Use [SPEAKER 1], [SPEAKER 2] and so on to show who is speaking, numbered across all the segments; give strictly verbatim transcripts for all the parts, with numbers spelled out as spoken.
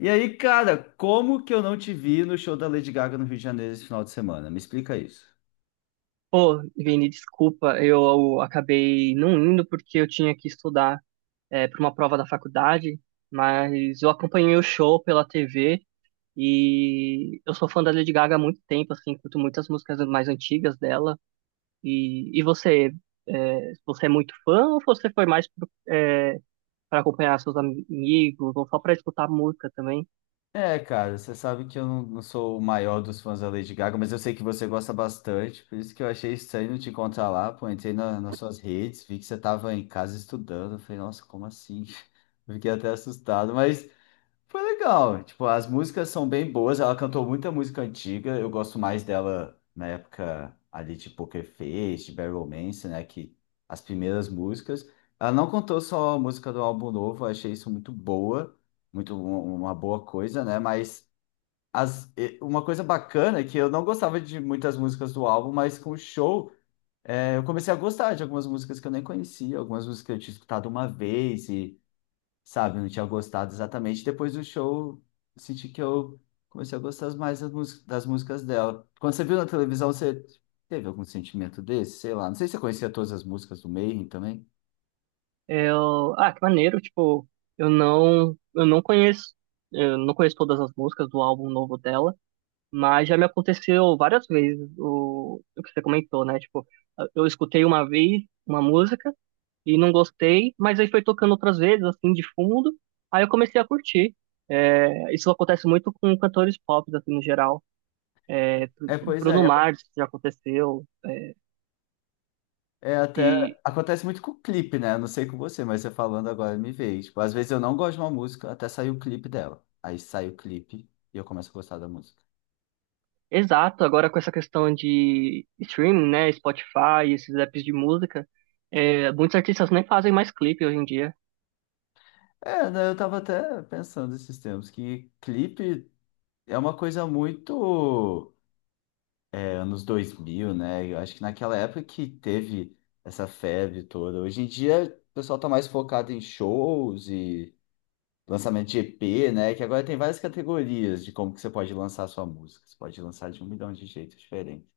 [SPEAKER 1] E aí, cara, como que eu não te vi no show da Lady Gaga no Rio de Janeiro esse final de semana? Me explica isso.
[SPEAKER 2] Pô, Vini, desculpa, eu acabei não indo porque eu tinha que estudar para uma prova da faculdade, mas eu acompanhei o show pela T V e eu sou fã da Lady Gaga há muito tempo, assim, curto muitas músicas mais antigas dela. E, e você, é, você é muito fã ou você foi mais para acompanhar seus amigos ou só para escutar música também?
[SPEAKER 1] É, cara, você sabe que eu não, não sou o maior dos fãs da Lady Gaga, mas eu sei que você gosta bastante, por isso que eu achei estranho te encontrar lá, pô, entrei na- nas suas redes, vi que você estava em casa estudando, eu falei, nossa, como assim? Fiquei até assustado, mas Foi legal. Tipo, as músicas são bem boas. Ela cantou muita música antiga. Eu gosto mais dela na época ali de Poker Face, de Barry Romance, né? Que as primeiras músicas. Ela não cantou só a música do álbum novo. Eu achei isso muito boa, muito um- uma boa coisa, né? Mas as, e- uma coisa bacana é que eu não gostava de muitas músicas do álbum, mas com o show é, eu comecei a gostar de algumas músicas que eu nem conhecia, algumas músicas que eu tinha escutado uma vez, sabe? Eu não tinha gostado exatamente. Depois do show, eu senti que eu comecei a gostar mais das, mús- das músicas dela. Quando você viu na televisão, você teve algum sentimento desse? Sei lá. Não sei se você conhecia todas as músicas do Mayhem também.
[SPEAKER 2] Eu, ah, que maneiro, tipo, eu não, eu não conheço, eu não conheço todas as músicas do álbum novo dela. Mas já me aconteceu várias vezes o, o que você comentou, né? Tipo, eu escutei uma vez uma música e não gostei, mas aí foi tocando outras vezes, assim, de fundo, aí eu comecei a curtir. É, isso acontece muito com cantores pop, assim, no geral.
[SPEAKER 1] É, pois é.
[SPEAKER 2] Bruno
[SPEAKER 1] E aco-
[SPEAKER 2] Mars já aconteceu.
[SPEAKER 1] É até
[SPEAKER 2] E,
[SPEAKER 1] acontece muito com o clipe, né? Eu não sei com você, mas você falando agora me veio. Tipo, às vezes eu não gosto de uma música até sair o clipe dela. Aí sai o clipe e eu começo a gostar da música.
[SPEAKER 2] exato, agora com essa questão de streaming, né? Spotify, esses apps de música, é, muitos artistas nem fazem mais clipe hoje em dia.
[SPEAKER 1] É, né? Eu tava até pensando esses tempos que clipe é uma coisa muito anos dois mil, né? Eu acho que naquela época que teve essa febre toda. Hoje em dia, o pessoal tá mais focado em shows e lançamento de E P, né? Que agora tem várias categorias de como que você pode lançar a sua música. Você pode lançar de um milhão de jeitos diferentes.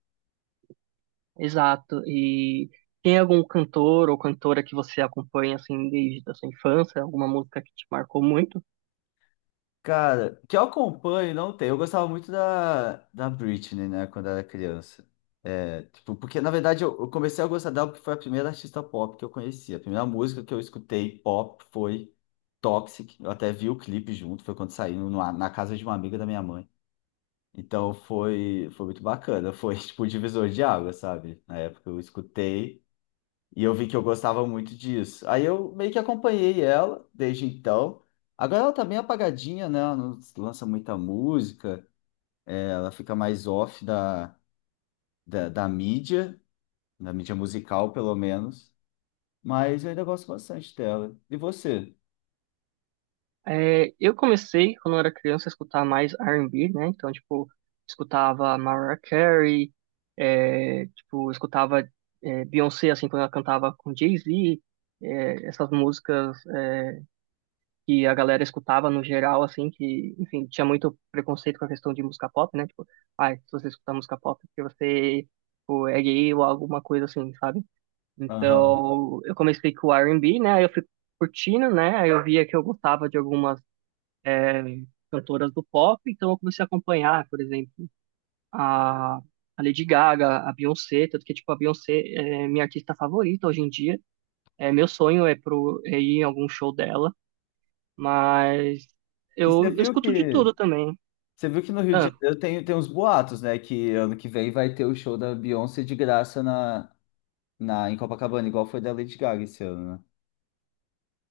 [SPEAKER 2] Exato. E tem algum cantor ou cantora que você acompanha assim desde a sua infância, alguma música que te marcou muito?
[SPEAKER 1] Cara, que eu acompanho não tem. Eu gostava muito da, da Britney, né, quando era criança. É, tipo, porque na verdade eu, eu comecei a gostar dela porque foi a primeira artista pop que eu conheci. A primeira música que eu escutei pop foi Toxic. Eu até vi o clipe junto, foi quando saiu numa- na casa de uma amiga da minha mãe. Então foi, foi muito bacana. Foi tipo o divisor de água, sabe? Na época eu escutei. E eu vi que eu gostava muito disso. Aí eu meio que acompanhei ela desde então. Agora ela tá bem apagadinha, né? Ela não lança muita música, ela fica mais off da, da, da mídia, da mídia, musical, pelo menos. Mas eu ainda gosto bastante dela. E você?
[SPEAKER 2] É, eu comecei quando eu era criança a escutar mais R and B, né? Então, tipo, escutava Mariah Carey, é, tipo, escutava é, Beyoncé assim quando ela cantava com Jay-Z, é, essas músicas é, que a galera escutava no geral, assim, que, enfim, tinha muito preconceito com a questão de música pop, né? Tipo, ai, se você escutar música pop é porque você, tipo, é gay ou alguma coisa assim, sabe?
[SPEAKER 1] Aham.
[SPEAKER 2] Então, eu comecei com o R and B, né? Aí eu fui curtindo, né? Aí eu via que eu gostava de algumas é, cantoras do pop, então eu comecei a acompanhar, por exemplo, a, a Lady Gaga, a Beyoncé, tanto que, tipo, a Beyoncé é minha artista favorita hoje em dia. É, meu sonho é, pro, é ir em algum show dela. Mas
[SPEAKER 1] E você
[SPEAKER 2] eu, eu
[SPEAKER 1] viu
[SPEAKER 2] escuto de
[SPEAKER 1] que
[SPEAKER 2] tudo também.
[SPEAKER 1] você viu que no Rio de
[SPEAKER 2] Ah,
[SPEAKER 1] Janeiro tem, tem uns boatos, né? Que ano que vem vai ter o show da Beyoncé de graça na, na, em Copacabana, igual foi da Lady Gaga esse ano, né?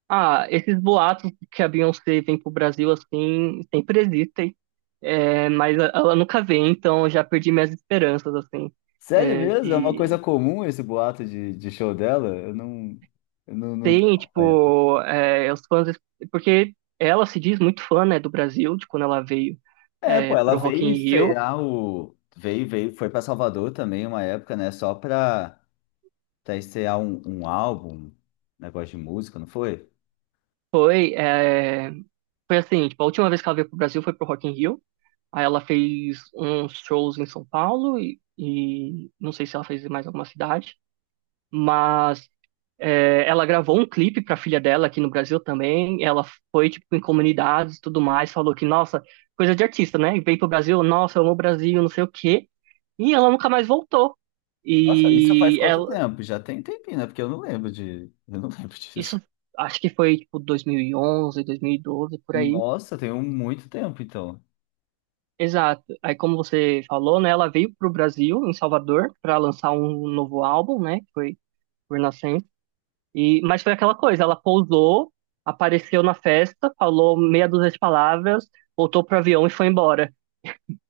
[SPEAKER 2] ah, esses boatos que a Beyoncé vem pro Brasil assim, sempre existem. É, mas a- ela nunca vem, então eu já perdi minhas esperanças, assim,
[SPEAKER 1] Sério
[SPEAKER 2] é,
[SPEAKER 1] mesmo? É uma
[SPEAKER 2] de...
[SPEAKER 1] coisa comum esse boato de, de show dela? Eu não, eu não, não tô
[SPEAKER 2] Tem,
[SPEAKER 1] acompanhando.
[SPEAKER 2] tipo, é, os fãs... Porque ela se diz muito fã, né, do Brasil, de quando ela veio
[SPEAKER 1] É, pô,
[SPEAKER 2] é,
[SPEAKER 1] ela
[SPEAKER 2] pro Rock
[SPEAKER 1] veio
[SPEAKER 2] in Rio.
[SPEAKER 1] estrear o. Veio, veio, foi para Salvador também uma época, né? Só pra, pra estrear um, um álbum, um negócio de música, não foi?
[SPEAKER 2] Foi, é, foi assim, tipo, a última vez que ela veio pro Brasil foi pro Rock in Rio. Aí ela fez uns shows em São Paulo e, e não sei se ela fez em mais alguma cidade, mas é, ela gravou um clipe para a filha dela aqui no Brasil também. Ela foi tipo em comunidades e tudo mais, falou que nossa, coisa de artista, né? E veio pro Brasil, nossa, eu amo o Brasil, não sei o quê. E ela nunca mais voltou.
[SPEAKER 1] Nossa, isso faz
[SPEAKER 2] E
[SPEAKER 1] quanto
[SPEAKER 2] ela,
[SPEAKER 1] tempo? Já tem tempinho, né? Porque eu não lembro de. Eu não lembro
[SPEAKER 2] isso
[SPEAKER 1] disso.
[SPEAKER 2] acho que foi tipo dois mil e onze, dois mil e doze por aí.
[SPEAKER 1] Nossa, tem um muito tempo, então.
[SPEAKER 2] Exato. Aí, como você falou, né, ela veio pro Brasil, em Salvador, para lançar um novo álbum, né, que foi por Inocência. E, mas foi aquela coisa, ela pousou, apareceu na festa, falou meia dúzia de palavras, voltou pro avião e foi embora.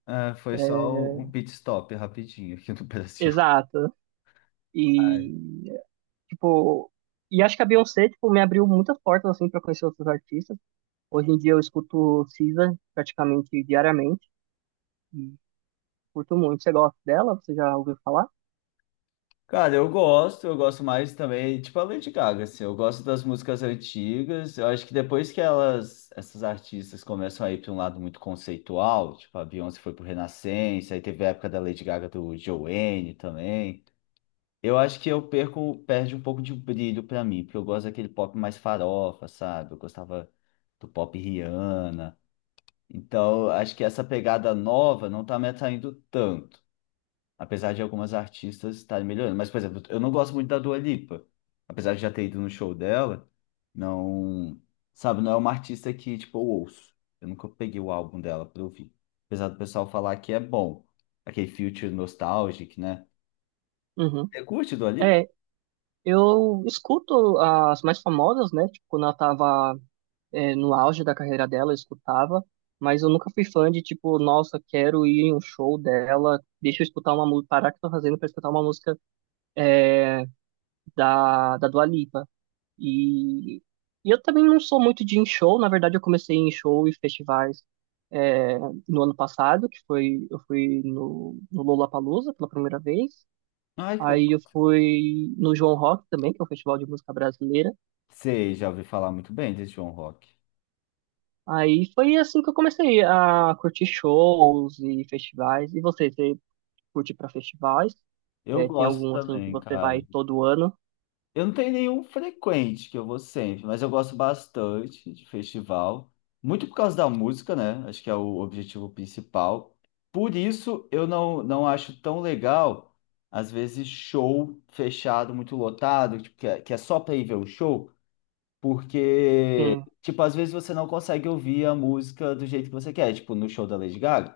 [SPEAKER 1] É, foi só um pit stop rapidinho aqui no Brasil.
[SPEAKER 2] Exato. E, tipo, e acho que a Beyoncé, tipo, me abriu muitas portas, assim, para conhecer outros artistas. Hoje em dia eu escuto S Z A praticamente diariamente e curto muito. Você gosta dela? Você já ouviu falar?
[SPEAKER 1] Cara, eu gosto, eu gosto mais também, tipo a Lady Gaga, assim, eu gosto das músicas antigas, eu acho que depois que elas, essas artistas começam a ir para um lado muito conceitual, tipo a Beyoncé foi pro Renascença, aí teve a época da Lady Gaga do Joanne também, eu acho que eu perco, perde um pouco de brilho para mim, porque eu gosto daquele pop mais farofa, sabe? Eu gostava do pop Rihanna, então acho que essa pegada nova não tá me atraindo tanto. Apesar de algumas artistas estarem melhorando. Mas, por exemplo, eu não gosto muito da Dua Lipa. Apesar de já ter ido no show dela, não. Sabe, não é uma artista que, tipo, eu ouço. Eu nunca peguei o álbum dela pra ouvir. Apesar do pessoal falar que é bom. Aquele Future Nostalgic, né?
[SPEAKER 2] Uhum.
[SPEAKER 1] Você curte Dua Lipa?
[SPEAKER 2] É, eu escuto as mais famosas, né? Tipo, quando ela tava é, no auge da carreira dela, eu escutava, mas eu nunca fui fã de tipo, nossa, quero ir em um show dela, deixa eu escutar uma música, parar o que eu tô fazendo pra escutar uma música da, da Dua Lipa. E, e eu também não sou muito de ir em show, na verdade eu comecei em show e festivais é, no ano passado, que foi, eu fui no, no Lollapalooza pela primeira vez,
[SPEAKER 1] Ai, que
[SPEAKER 2] aí eu
[SPEAKER 1] legal.
[SPEAKER 2] fui no João Rock também, que é um festival de música brasileira.
[SPEAKER 1] Sei, já ouvi falar muito bem desse João Rock.
[SPEAKER 2] Aí foi assim que eu comecei a curtir shows e festivais. E você, você curte pra festivais?
[SPEAKER 1] Eu
[SPEAKER 2] É, tem
[SPEAKER 1] gosto
[SPEAKER 2] algum assim que
[SPEAKER 1] também,
[SPEAKER 2] você vai
[SPEAKER 1] cara.
[SPEAKER 2] todo ano?
[SPEAKER 1] Eu não tenho nenhum frequente que eu vou sempre, mas eu gosto bastante de festival, muito por causa da música, né? Acho que é o objetivo principal. Por isso eu não, não acho tão legal, às vezes, show fechado, muito lotado, tipo, que é, que é só para ir ver o show, porque,
[SPEAKER 2] Sim,
[SPEAKER 1] tipo, às vezes você não consegue ouvir a música do jeito que você quer, tipo, no show da Lady Gaga.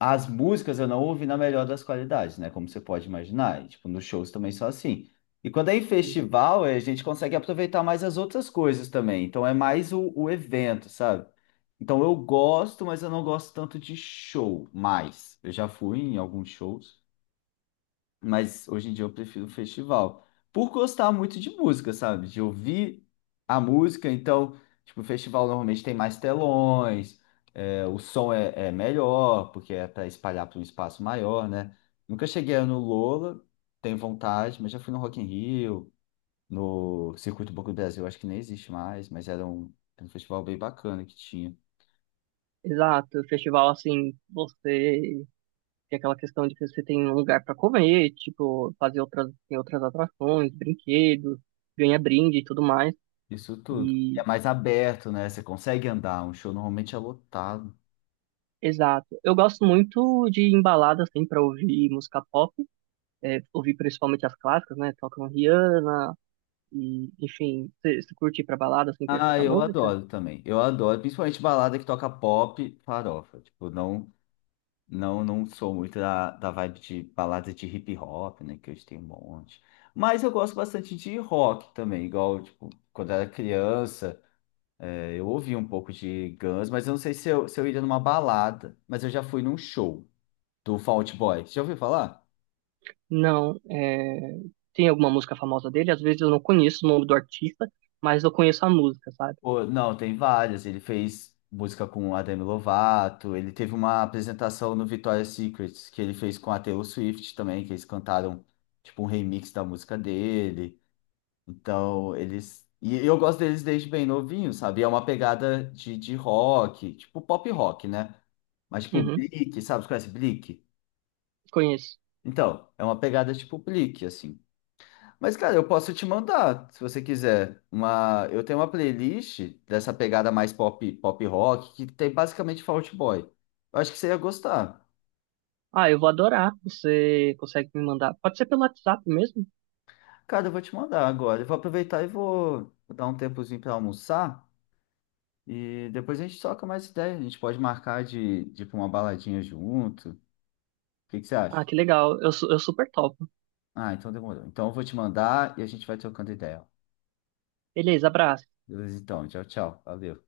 [SPEAKER 1] As músicas eu não ouvi na melhor das qualidades, né? Como você pode imaginar. E, tipo, nos shows também só assim. E quando é em
[SPEAKER 2] sim.
[SPEAKER 1] festival, eh, a gente consegue aproveitar mais as outras coisas também. Então é mais o, o evento, sabe? Então eu gosto, mas eu não gosto tanto de show mais. Eu já fui em alguns shows. Mas hoje em dia eu prefiro o festival. Por gostar muito de música, sabe? De ouvir a música. Então, tipo, o festival normalmente tem mais telões, é, o som é, é melhor, porque é para espalhar para um espaço maior, né? Nunca cheguei no Lola, tenho vontade, mas já fui no Rock in Rio, no Circuito Boca do Brasil, acho que nem existe mais, mas era um, era um festival bem bacana que tinha.
[SPEAKER 2] Exato. Festival assim, você tem aquela questão de que você tem um lugar pra comer, tipo, fazer outras, tem outras atrações, brinquedos, ganha brinde e tudo mais.
[SPEAKER 1] Isso tudo. E
[SPEAKER 2] E
[SPEAKER 1] É mais aberto, né? Você consegue andar, um show normalmente é lotado.
[SPEAKER 2] exato. Eu gosto muito de embalada assim para ouvir música pop, é, ouvir principalmente as clássicas, né? Tocam Rihanna, e, enfim, você você curte ir pra balada assim pra
[SPEAKER 1] Ah,
[SPEAKER 2] escutar
[SPEAKER 1] eu
[SPEAKER 2] música?
[SPEAKER 1] adoro também. Eu adoro, principalmente balada que toca pop, farofa. Tipo, não, não, não sou muito da, da vibe de balada de hip hop, né? Que hoje tem um monte. Mas eu gosto bastante de rock também, igual, tipo, quando era criança, eh, eu ouvia um pouco de Guns, mas eu não sei se eu, se eu iria numa balada, mas eu já fui num show do Fall Out Boy. Você já ouviu falar?
[SPEAKER 2] Não. É... Tem alguma música famosa dele? Às vezes eu não conheço o nome do artista, mas eu conheço a música, sabe?
[SPEAKER 1] Pô, não, tem várias. Ele fez música com a Demi Lovato, ele teve uma apresentação no Victoria's Secret que ele fez com a Taylor Swift também, que eles cantaram tipo um remix da música dele. Então, eles. E eu gosto deles desde bem novinho, sabe? É uma pegada de, de rock, tipo pop rock, né? Mas tipo
[SPEAKER 2] Uhum,
[SPEAKER 1] Bleak, sabe? Você conhece Bleak?
[SPEAKER 2] conheço.
[SPEAKER 1] Então, é uma pegada tipo Bleak, assim. Mas, cara, eu posso te mandar, se você quiser, uma... Eu tenho uma playlist dessa pegada mais pop, pop rock, que tem basicamente Fault Boy. Eu acho que você ia gostar.
[SPEAKER 2] Ah, eu vou adorar. Você consegue me mandar? Pode ser pelo WhatsApp mesmo?
[SPEAKER 1] Cara, eu vou te mandar agora. Eu vou aproveitar e vou vou dar um tempozinho pra almoçar. E depois a gente troca mais ideia. A gente pode marcar de, de ir pra uma baladinha junto. O que que você
[SPEAKER 2] Ah,
[SPEAKER 1] acha?
[SPEAKER 2] que legal. Eu, su- eu super topo.
[SPEAKER 1] Ah, então demorou. Então eu vou te mandar e a gente vai trocando ideia.
[SPEAKER 2] Beleza, abraço.
[SPEAKER 1] Beleza, então. Tchau, tchau. Valeu.